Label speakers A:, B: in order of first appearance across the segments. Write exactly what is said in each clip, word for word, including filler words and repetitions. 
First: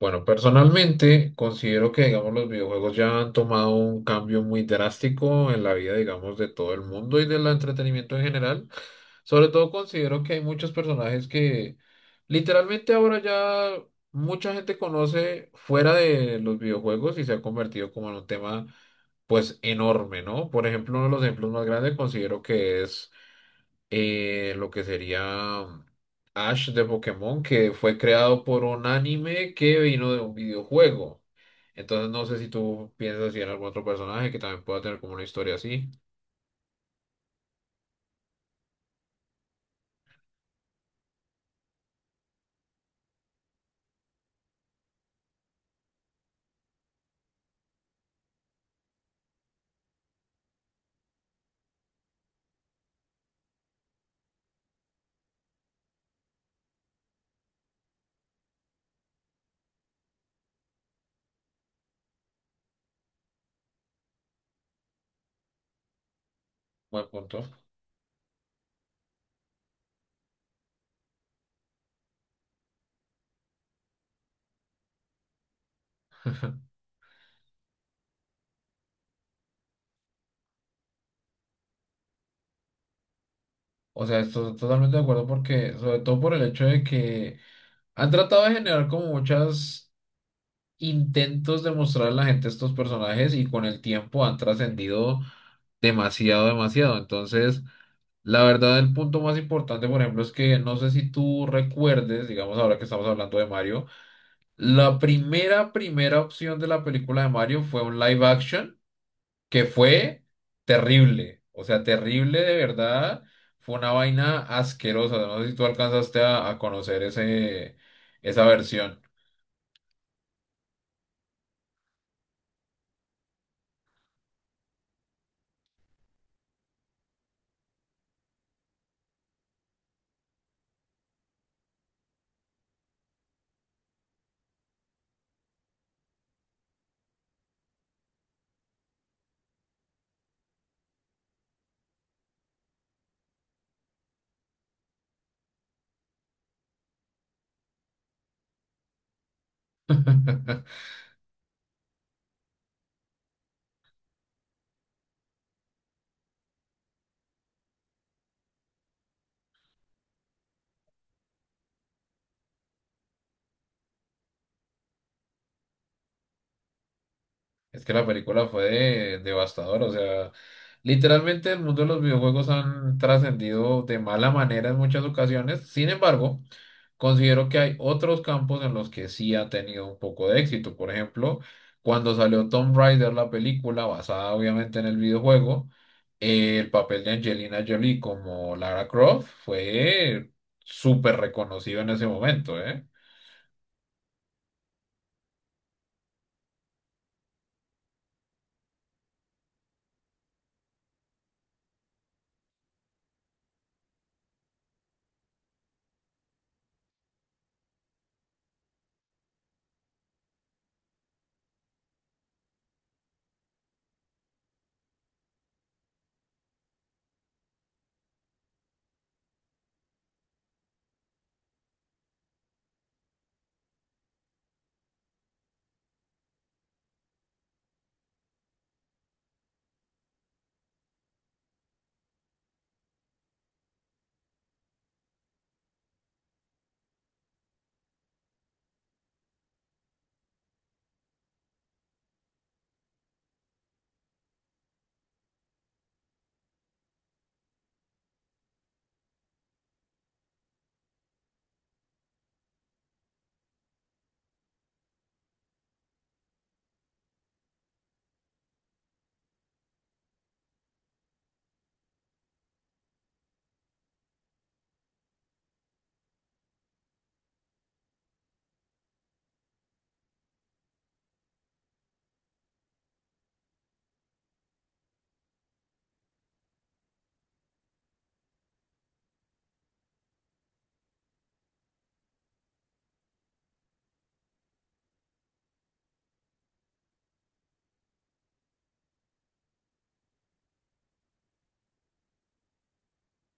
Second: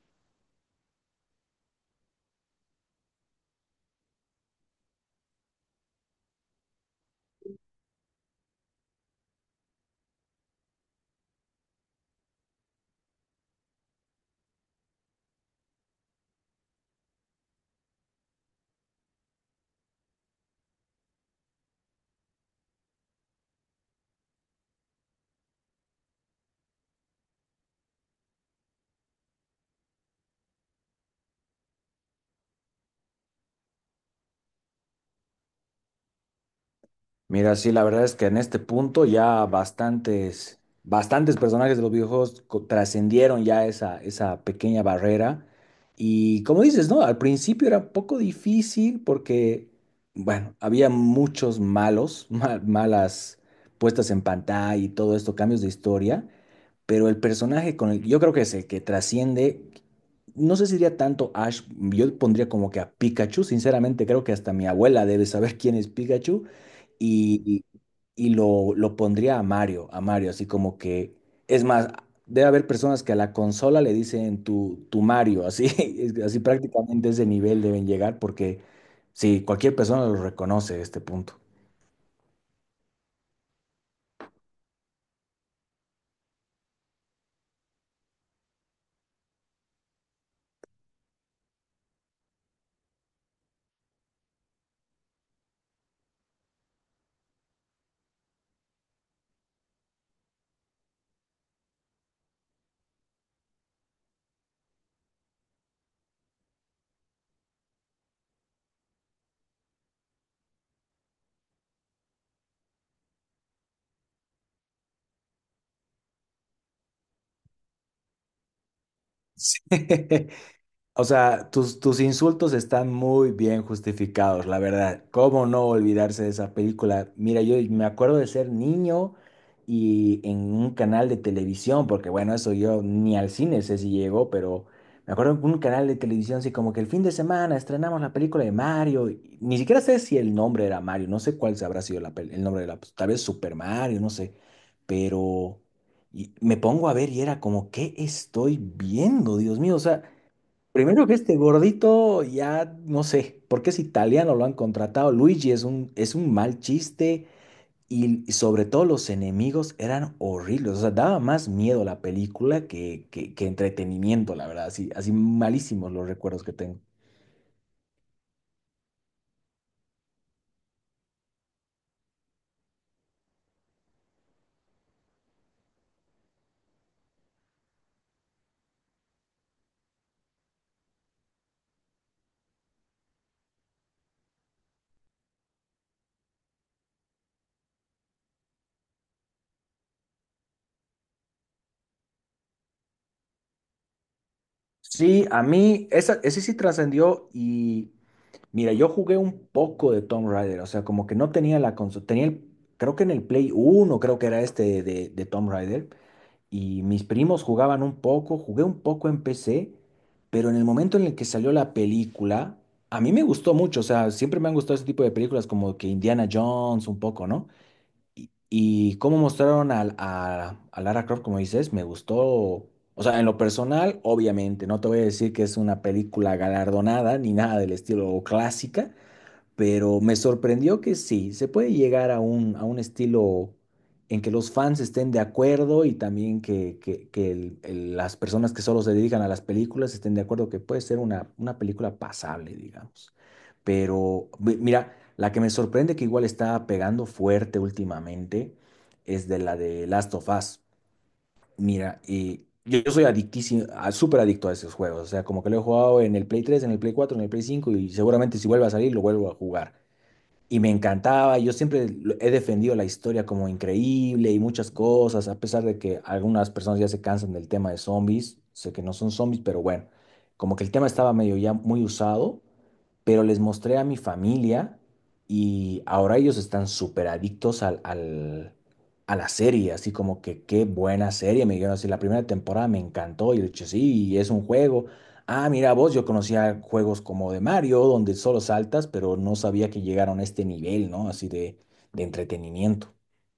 A: Bueno, personalmente considero que, digamos, los videojuegos ya han tomado un cambio muy drástico en la vida, digamos, de todo el mundo y del entretenimiento en general. Sobre todo considero que hay muchos personajes que literalmente ahora ya mucha gente conoce fuera de los videojuegos y se ha convertido como en un tema, pues, enorme, ¿no? Por ejemplo, uno de los ejemplos más grandes considero que es eh, lo que sería Ash de Pokémon, que fue creado por un anime que vino de un videojuego. Entonces no sé si tú piensas si en algún otro personaje que también pueda tener como una historia así.
B: Mira, sí, la verdad es que en este punto ya bastantes, bastantes personajes de los videojuegos co- trascendieron ya esa, esa pequeña barrera. Y como dices, ¿no? Al principio era un poco difícil porque, bueno, había muchos malos, ma- malas puestas en pantalla y todo esto, cambios de historia, pero el personaje con el que yo creo que es el que trasciende, no sé si diría tanto Ash, yo pondría como que a Pikachu. Sinceramente creo que hasta mi abuela debe saber quién es Pikachu,
A: Buen
B: y,
A: punto.
B: y- y lo, lo pondría a Mario, a Mario, así como que, es más, debe haber personas que a la consola le dicen tu, tu Mario, así, es- así prácticamente ese nivel deben llegar porque sí, cualquier persona lo reconoce a este punto.
A: O sea, estoy totalmente de acuerdo porque, sobre todo por el hecho de que han tratado de generar como muchos intentos de mostrar a la gente estos personajes y con el tiempo han trascendido demasiado, demasiado. Entonces, la verdad, el punto más importante, por ejemplo, es que no sé si tú recuerdes, digamos ahora que estamos hablando de Mario, la primera, primera opción de la película de Mario fue un live action que fue terrible, o sea, terrible de verdad, fue una vaina asquerosa, no sé si tú alcanzaste a, a conocer ese, esa versión.
B: Sí. O sea, tus, tus insultos están muy bien justificados, la verdad. ¿Cómo no olvidarse de esa película? Mira, yo me acuerdo de ser niño y en un canal de televisión, porque bueno, eso yo ni al cine sé si llegó, pero me acuerdo en un canal de televisión, así como que el fin de semana estrenamos la película de Mario. Y ni siquiera sé si el nombre era Mario, no sé cuál se habrá sido la pel- el nombre de la, pues, tal vez Super Mario, no sé, pero... Y me pongo a ver y era como, ¿qué estoy viendo? Dios mío, o sea, primero que este gordito, ya no sé, porque es italiano, lo han contratado. Luigi es un, es un mal chiste y, y sobre todo los enemigos eran horribles. O sea, daba más miedo la película que, que, que entretenimiento, la verdad. Así, así malísimos los recuerdos que tengo.
A: Es que la película fue de- devastadora, o sea, literalmente el mundo de los videojuegos han trascendido de mala manera en muchas ocasiones, sin embargo. Considero que hay otros campos en los que sí ha tenido un poco de éxito. Por ejemplo, cuando salió Tomb Raider, la película basada obviamente en el videojuego, eh, el papel de Angelina Jolie como Lara Croft fue súper reconocido en ese momento, ¿eh?
B: Sí, a mí esa, ese sí trascendió y mira, yo jugué un poco de Tomb Raider, o sea, como que no tenía la consola, tenía el, creo que en el Play uno creo que era este de, de Tomb Raider. Y mis primos jugaban un poco, jugué un poco en P C, pero en el momento en el que salió la película, a mí me gustó mucho. O sea, siempre me han gustado ese tipo de películas como que Indiana Jones un poco, ¿no? Y, y cómo mostraron al- a, a Lara Croft, como dices, me gustó. O sea, en lo personal, obviamente, no te voy a decir que es una película galardonada ni nada del estilo o clásica, pero me sorprendió que sí, se puede llegar a un, a un estilo en que los fans estén de acuerdo y también que, que- que el- el- las personas que solo se dedican a las películas estén de acuerdo que puede ser una, una película pasable, digamos. Pero mi- mira, la que me sorprende que igual está pegando fuerte últimamente es de la de Last of Us. Mira, y yo yo soy adictísimo, a- súper adicto a esos juegos. O sea, como que lo he jugado en el Play tres, en el Play cuatro, en el Play cinco, y seguramente si vuelve a salir lo vuelvo a jugar y me encantaba. Yo siempre lo- he defendido la historia como increíble y muchas cosas, a pesar de que algunas personas ya se cansan del tema de zombies. Sé que no son zombies, pero bueno, como que el tema estaba medio ya muy usado, pero les mostré a mi familia y ahora ellos están súper adictos al, al- a la serie, así como que qué buena serie, me dijeron así, la primera temporada me encantó y yo le dije, sí, es un juego. Ah, mira vos, yo conocía juegos como de Mario, donde solo saltas, pero no sabía que llegaron a este nivel, ¿no? Así de, de entretenimiento.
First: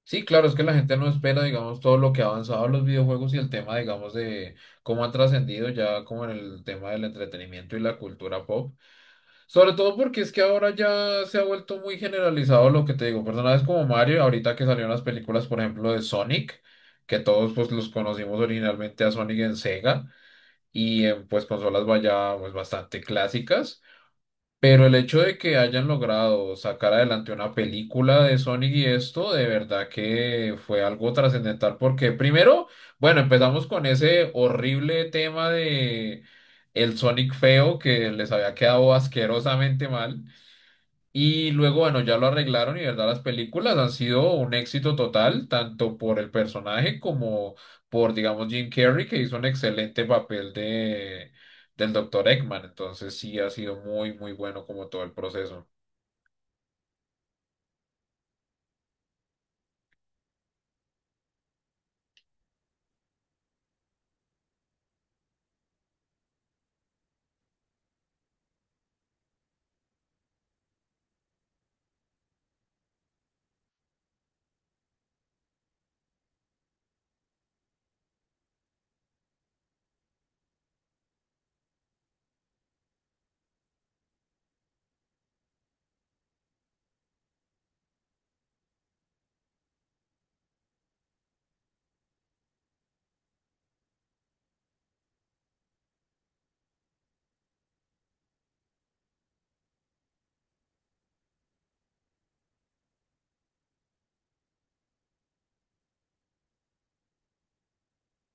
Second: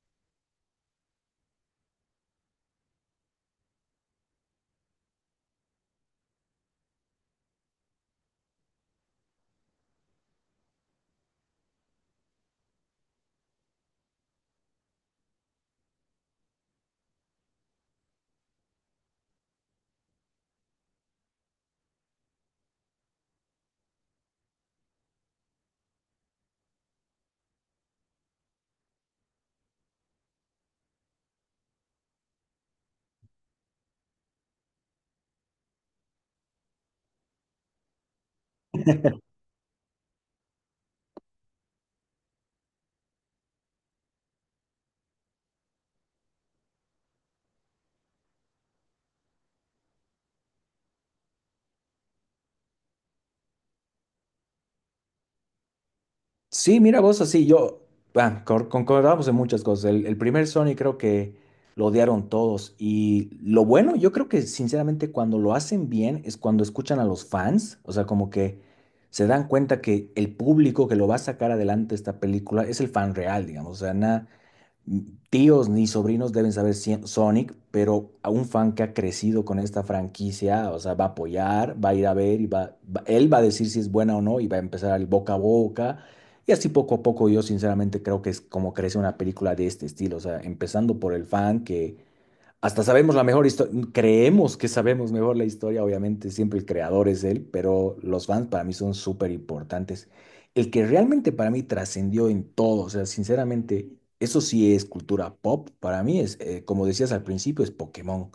A: Sí, claro, es que la gente no espera, digamos, todo lo que ha avanzado los videojuegos y el tema, digamos, de cómo han trascendido ya como en el tema del entretenimiento y la cultura pop. Sobre todo porque es que ahora ya se ha vuelto muy generalizado lo que te digo. Personajes como Mario, ahorita que salieron las películas, por ejemplo, de Sonic, que todos pues los conocimos originalmente a Sonic en Sega y en pues consolas vaya pues bastante clásicas. Pero el hecho de que hayan logrado sacar adelante una película de Sonic y esto, de verdad que fue algo trascendental porque primero, bueno, empezamos con ese horrible tema de el Sonic feo que les había quedado asquerosamente mal. Y luego, bueno, ya lo arreglaron y, verdad, las películas han sido un éxito total, tanto por el personaje como por, digamos, Jim Carrey, que hizo un excelente papel de, del doctor Eggman. Entonces, sí, ha sido muy, muy bueno como todo el proceso.
B: Sí, mira vos, así yo, ah, cor- concordamos en muchas cosas. El, el primer Sony creo que lo odiaron todos. Y lo bueno, yo creo que sinceramente cuando lo hacen bien es cuando escuchan a los fans. O sea, como que se dan cuenta que el público que lo va a sacar adelante esta película es el fan real, digamos. O sea, nada, tíos ni sobrinos deben saber si- Sonic, pero a un fan que ha crecido con esta franquicia, o sea, va a apoyar, va a ir a ver y va, va- él va a decir si es buena o no y va a empezar el boca a boca. Y así poco a poco yo sinceramente creo que es como crece una película de este estilo, o sea, empezando por el fan que hasta sabemos la mejor historia, creemos que sabemos mejor la historia. Obviamente siempre el creador es él, pero los fans para mí son súper importantes. El que realmente para mí trascendió en todo, o sea, sinceramente, eso sí es cultura pop, para mí es, eh, como decías al principio, es Pokémon.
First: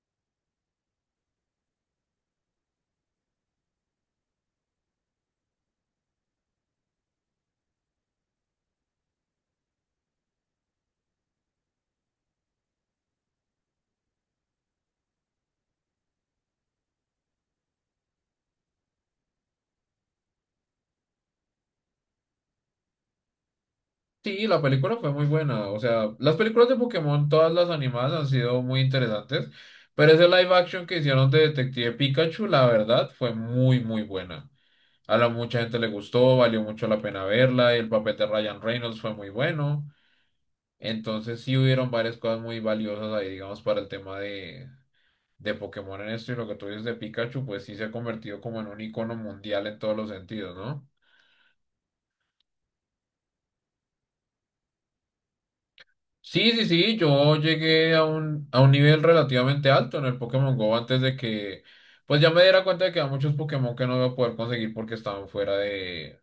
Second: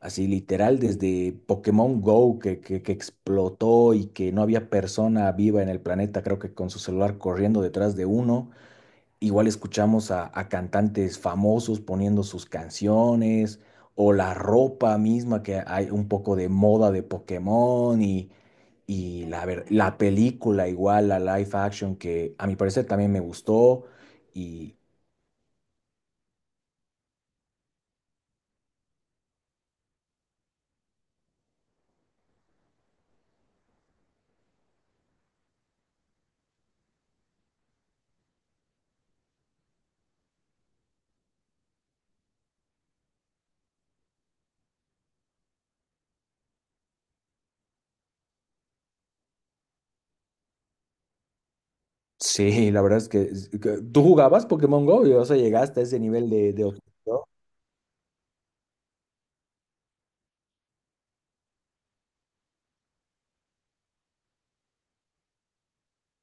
B: Así literal, desde Pokémon Go que, que, que explotó y que no había persona viva en el planeta, creo que con su celular corriendo detrás de uno. Igual escuchamos a, a cantantes famosos poniendo sus canciones o la ropa misma, que hay un poco de moda de Pokémon y, y la, ver- la película igual, la live action, que a mi parecer también me gustó.
A: Sí, la
B: Y
A: película fue muy buena. O sea, las películas de Pokémon, todas las animadas han sido muy interesantes, pero ese live action que hicieron de Detective Pikachu, la verdad, fue muy, muy buena. A la mucha gente le gustó, valió mucho la pena verla, y el papel de Ryan Reynolds fue muy bueno. Entonces sí hubieron varias cosas muy valiosas ahí, digamos, para el tema de, de Pokémon en esto y lo que tú dices de Pikachu, pues sí se ha convertido como en un icono mundial en todos los sentidos, ¿no?
B: sí, la verdad es que es- que- tú jugabas Pokémon Go y o sea, llegaste a ese nivel
A: Sí,
B: de, de
A: sí, sí,
B: obsesión.
A: yo llegué a un, a un nivel relativamente alto en el Pokémon Go antes de que, pues ya me diera cuenta de que había muchos Pokémon que no iba a poder conseguir porque estaban fuera de,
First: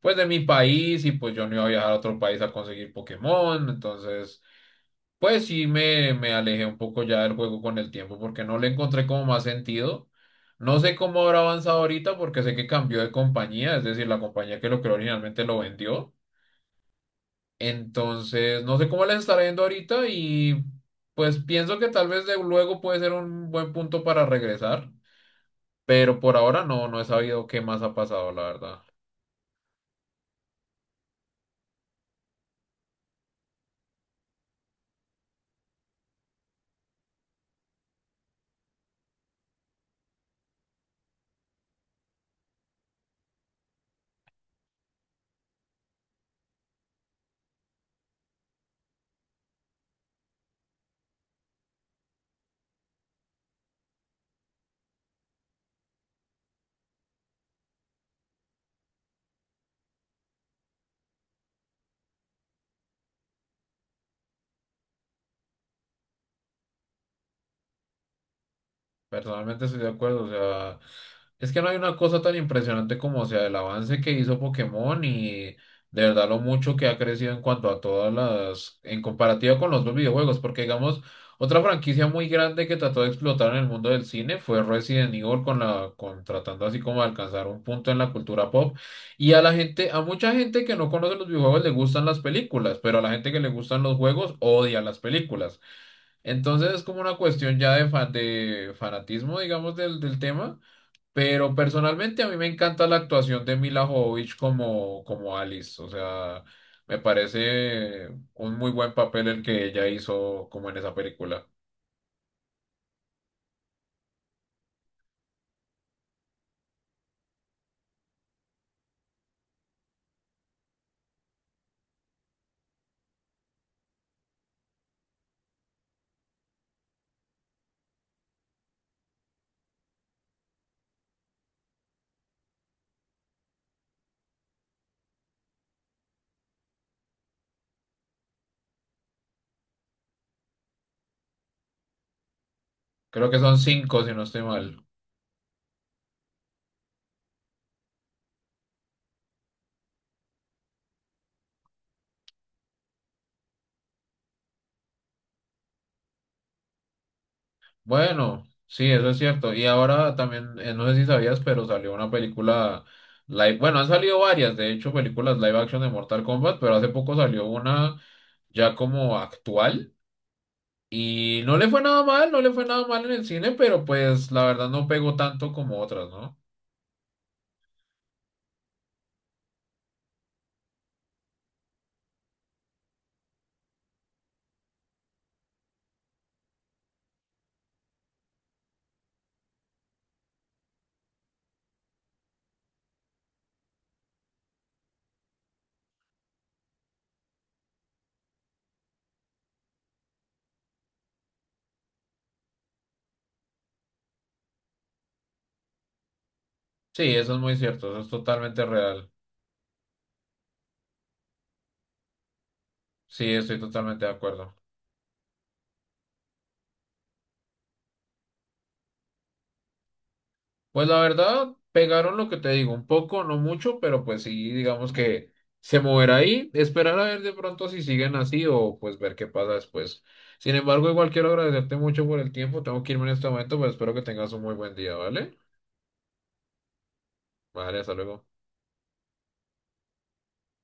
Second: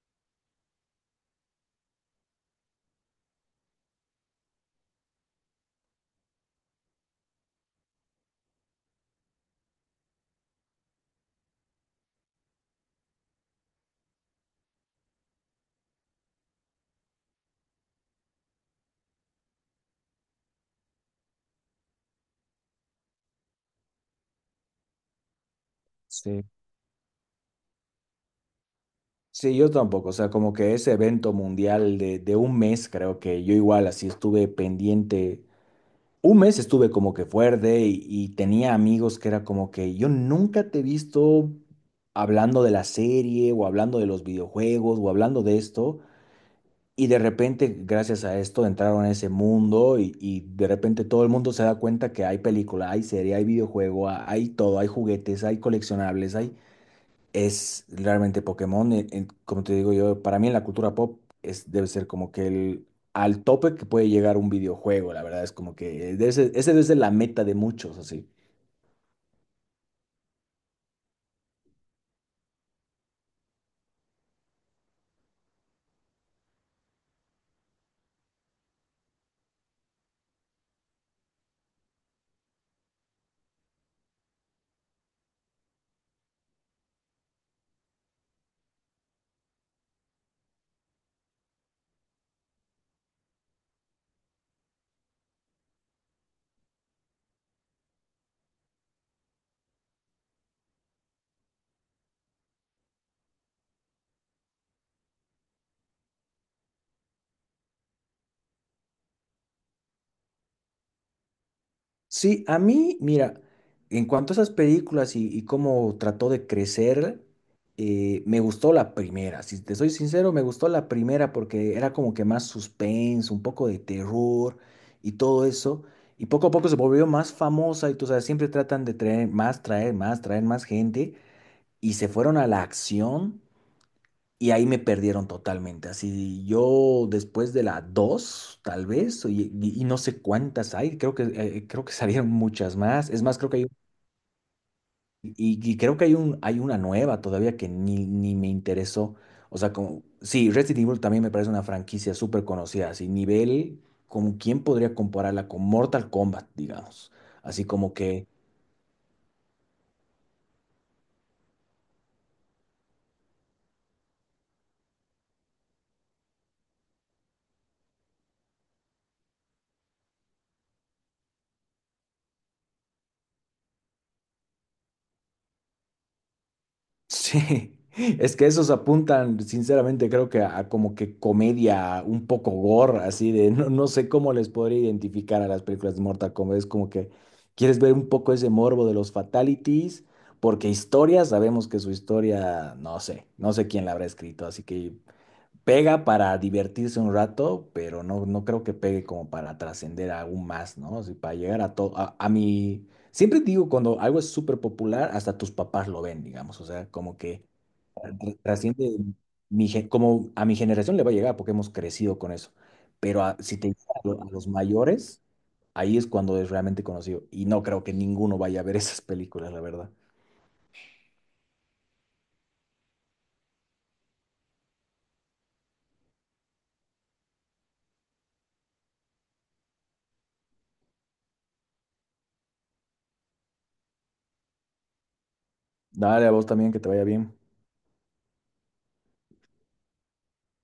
A: pues de mi país y pues yo no iba a viajar a otro país a conseguir Pokémon, entonces, pues sí me, me alejé un poco ya del juego con el tiempo porque no le encontré como más sentido. No sé cómo habrá avanzado ahorita porque sé que cambió de compañía, es decir, la compañía que lo creó originalmente lo vendió. Entonces, no sé cómo les estará yendo ahorita y pues pienso que tal vez de luego puede ser un buen punto para regresar, pero por
B: Sí.
A: ahora no, no he sabido qué más ha pasado, la verdad.
B: Sí, yo tampoco, o sea, como que ese evento mundial de, de un mes, creo que yo igual así estuve pendiente. Un mes estuve como que fuerte y, y tenía amigos que era como que yo nunca te he visto hablando de la serie o hablando de los videojuegos o hablando de esto. Y de repente, gracias a esto, entraron a ese mundo y, y de repente todo el mundo se da cuenta que hay película, hay serie, hay videojuego, ha- hay todo, hay juguetes, hay coleccionables, hay, es realmente Pokémon. En- en- como te digo yo, para mí en la cultura pop es, debe ser como que el al tope que puede llegar un videojuego, la verdad es como que ese, ese debe ser la meta de muchos, así.
A: Personalmente estoy de acuerdo, o sea, es que no hay una cosa tan impresionante como, o sea, el avance que hizo Pokémon y de verdad lo mucho que ha crecido en cuanto a todas las, en comparativa con los dos videojuegos, porque digamos, otra franquicia muy grande que trató de explotar en el mundo del cine fue Resident Evil con la, con tratando así como de alcanzar un punto en la cultura pop y a la gente, a mucha gente que no conoce los videojuegos le gustan las películas, pero a la gente que le gustan los juegos odia las películas. Entonces es como una cuestión ya de, fa- de fanatismo, digamos, del, del tema, pero personalmente a mí me encanta la actuación de Mila Jovovich como, como Alice, o sea, me parece un muy buen papel el que ella hizo como en esa película.
B: Sí, a mí, mira, en cuanto a esas películas y, y cómo trató de crecer, eh, me gustó la primera. Si te soy sincero, me gustó la primera porque era como que más suspense, un poco de terror y todo eso. Y poco a poco se volvió más famosa y tú sabes, siempre tratan de traer más, traer más, traer más gente. Y se fueron a la acción y ahí me perdieron totalmente. Así yo después de la dos tal vez, y, y- y no sé cuántas hay, creo que, eh, eh, creo que salieron muchas más. Es
A: Creo que
B: más, creo
A: son
B: que hay, un-
A: cinco, si no estoy mal.
B: y, y creo que hay, un, hay una nueva todavía que ni, ni me interesó. O sea, como, sí, Resident Evil también me parece una franquicia súper conocida, así nivel, como quién podría compararla con Mortal Kombat, digamos. Así como que
A: Bueno, sí, eso es cierto. Y ahora también, eh, no sé si sabías, pero salió una película live, bueno, han salido varias, de hecho, películas live action de Mortal Kombat, pero hace poco salió una ya como actual. Y no le fue nada mal, no le fue nada mal en el cine, pero pues la verdad no pegó tanto como otras, ¿no?
B: sí, es que esos apuntan, sinceramente, creo que a, a como que comedia, un poco gore, así de, no, no sé cómo les podría identificar a las películas de Mortal Kombat. Es como que quieres ver un poco ese morbo de los fatalities, porque historia, sabemos que su historia, no sé, no sé quién la habrá escrito, así que pega para divertirse un rato, pero no, no creo que pegue como para trascender aún más, ¿no? O sea, para llegar a todo, a, a mi... Siempre digo, cuando algo es súper popular, hasta tus papás lo ven, digamos, o sea,
A: Sí,
B: como
A: eso es
B: que
A: muy cierto, eso es totalmente
B: trasciende,
A: real.
B: mi, gen- como a mi generación le va a llegar porque hemos crecido con eso, pero
A: Sí,
B: a- si
A: estoy
B: te llega a,
A: totalmente de
B: lo- a los
A: acuerdo.
B: mayores, ahí es cuando es realmente conocido, y no creo que ninguno vaya a ver esas películas, la verdad.
A: Pues la verdad, pegaron lo que te digo, un poco, no mucho, pero pues sí, digamos que se moverá ahí, esperar a ver de pronto si siguen así o pues ver qué pasa después. Sin embargo, igual quiero agradecerte mucho por el tiempo, tengo que irme en este momento, pero espero que tengas un muy buen día, ¿vale?
B: Dale, a vos también, que te vaya bien.
A: Vale, hasta luego.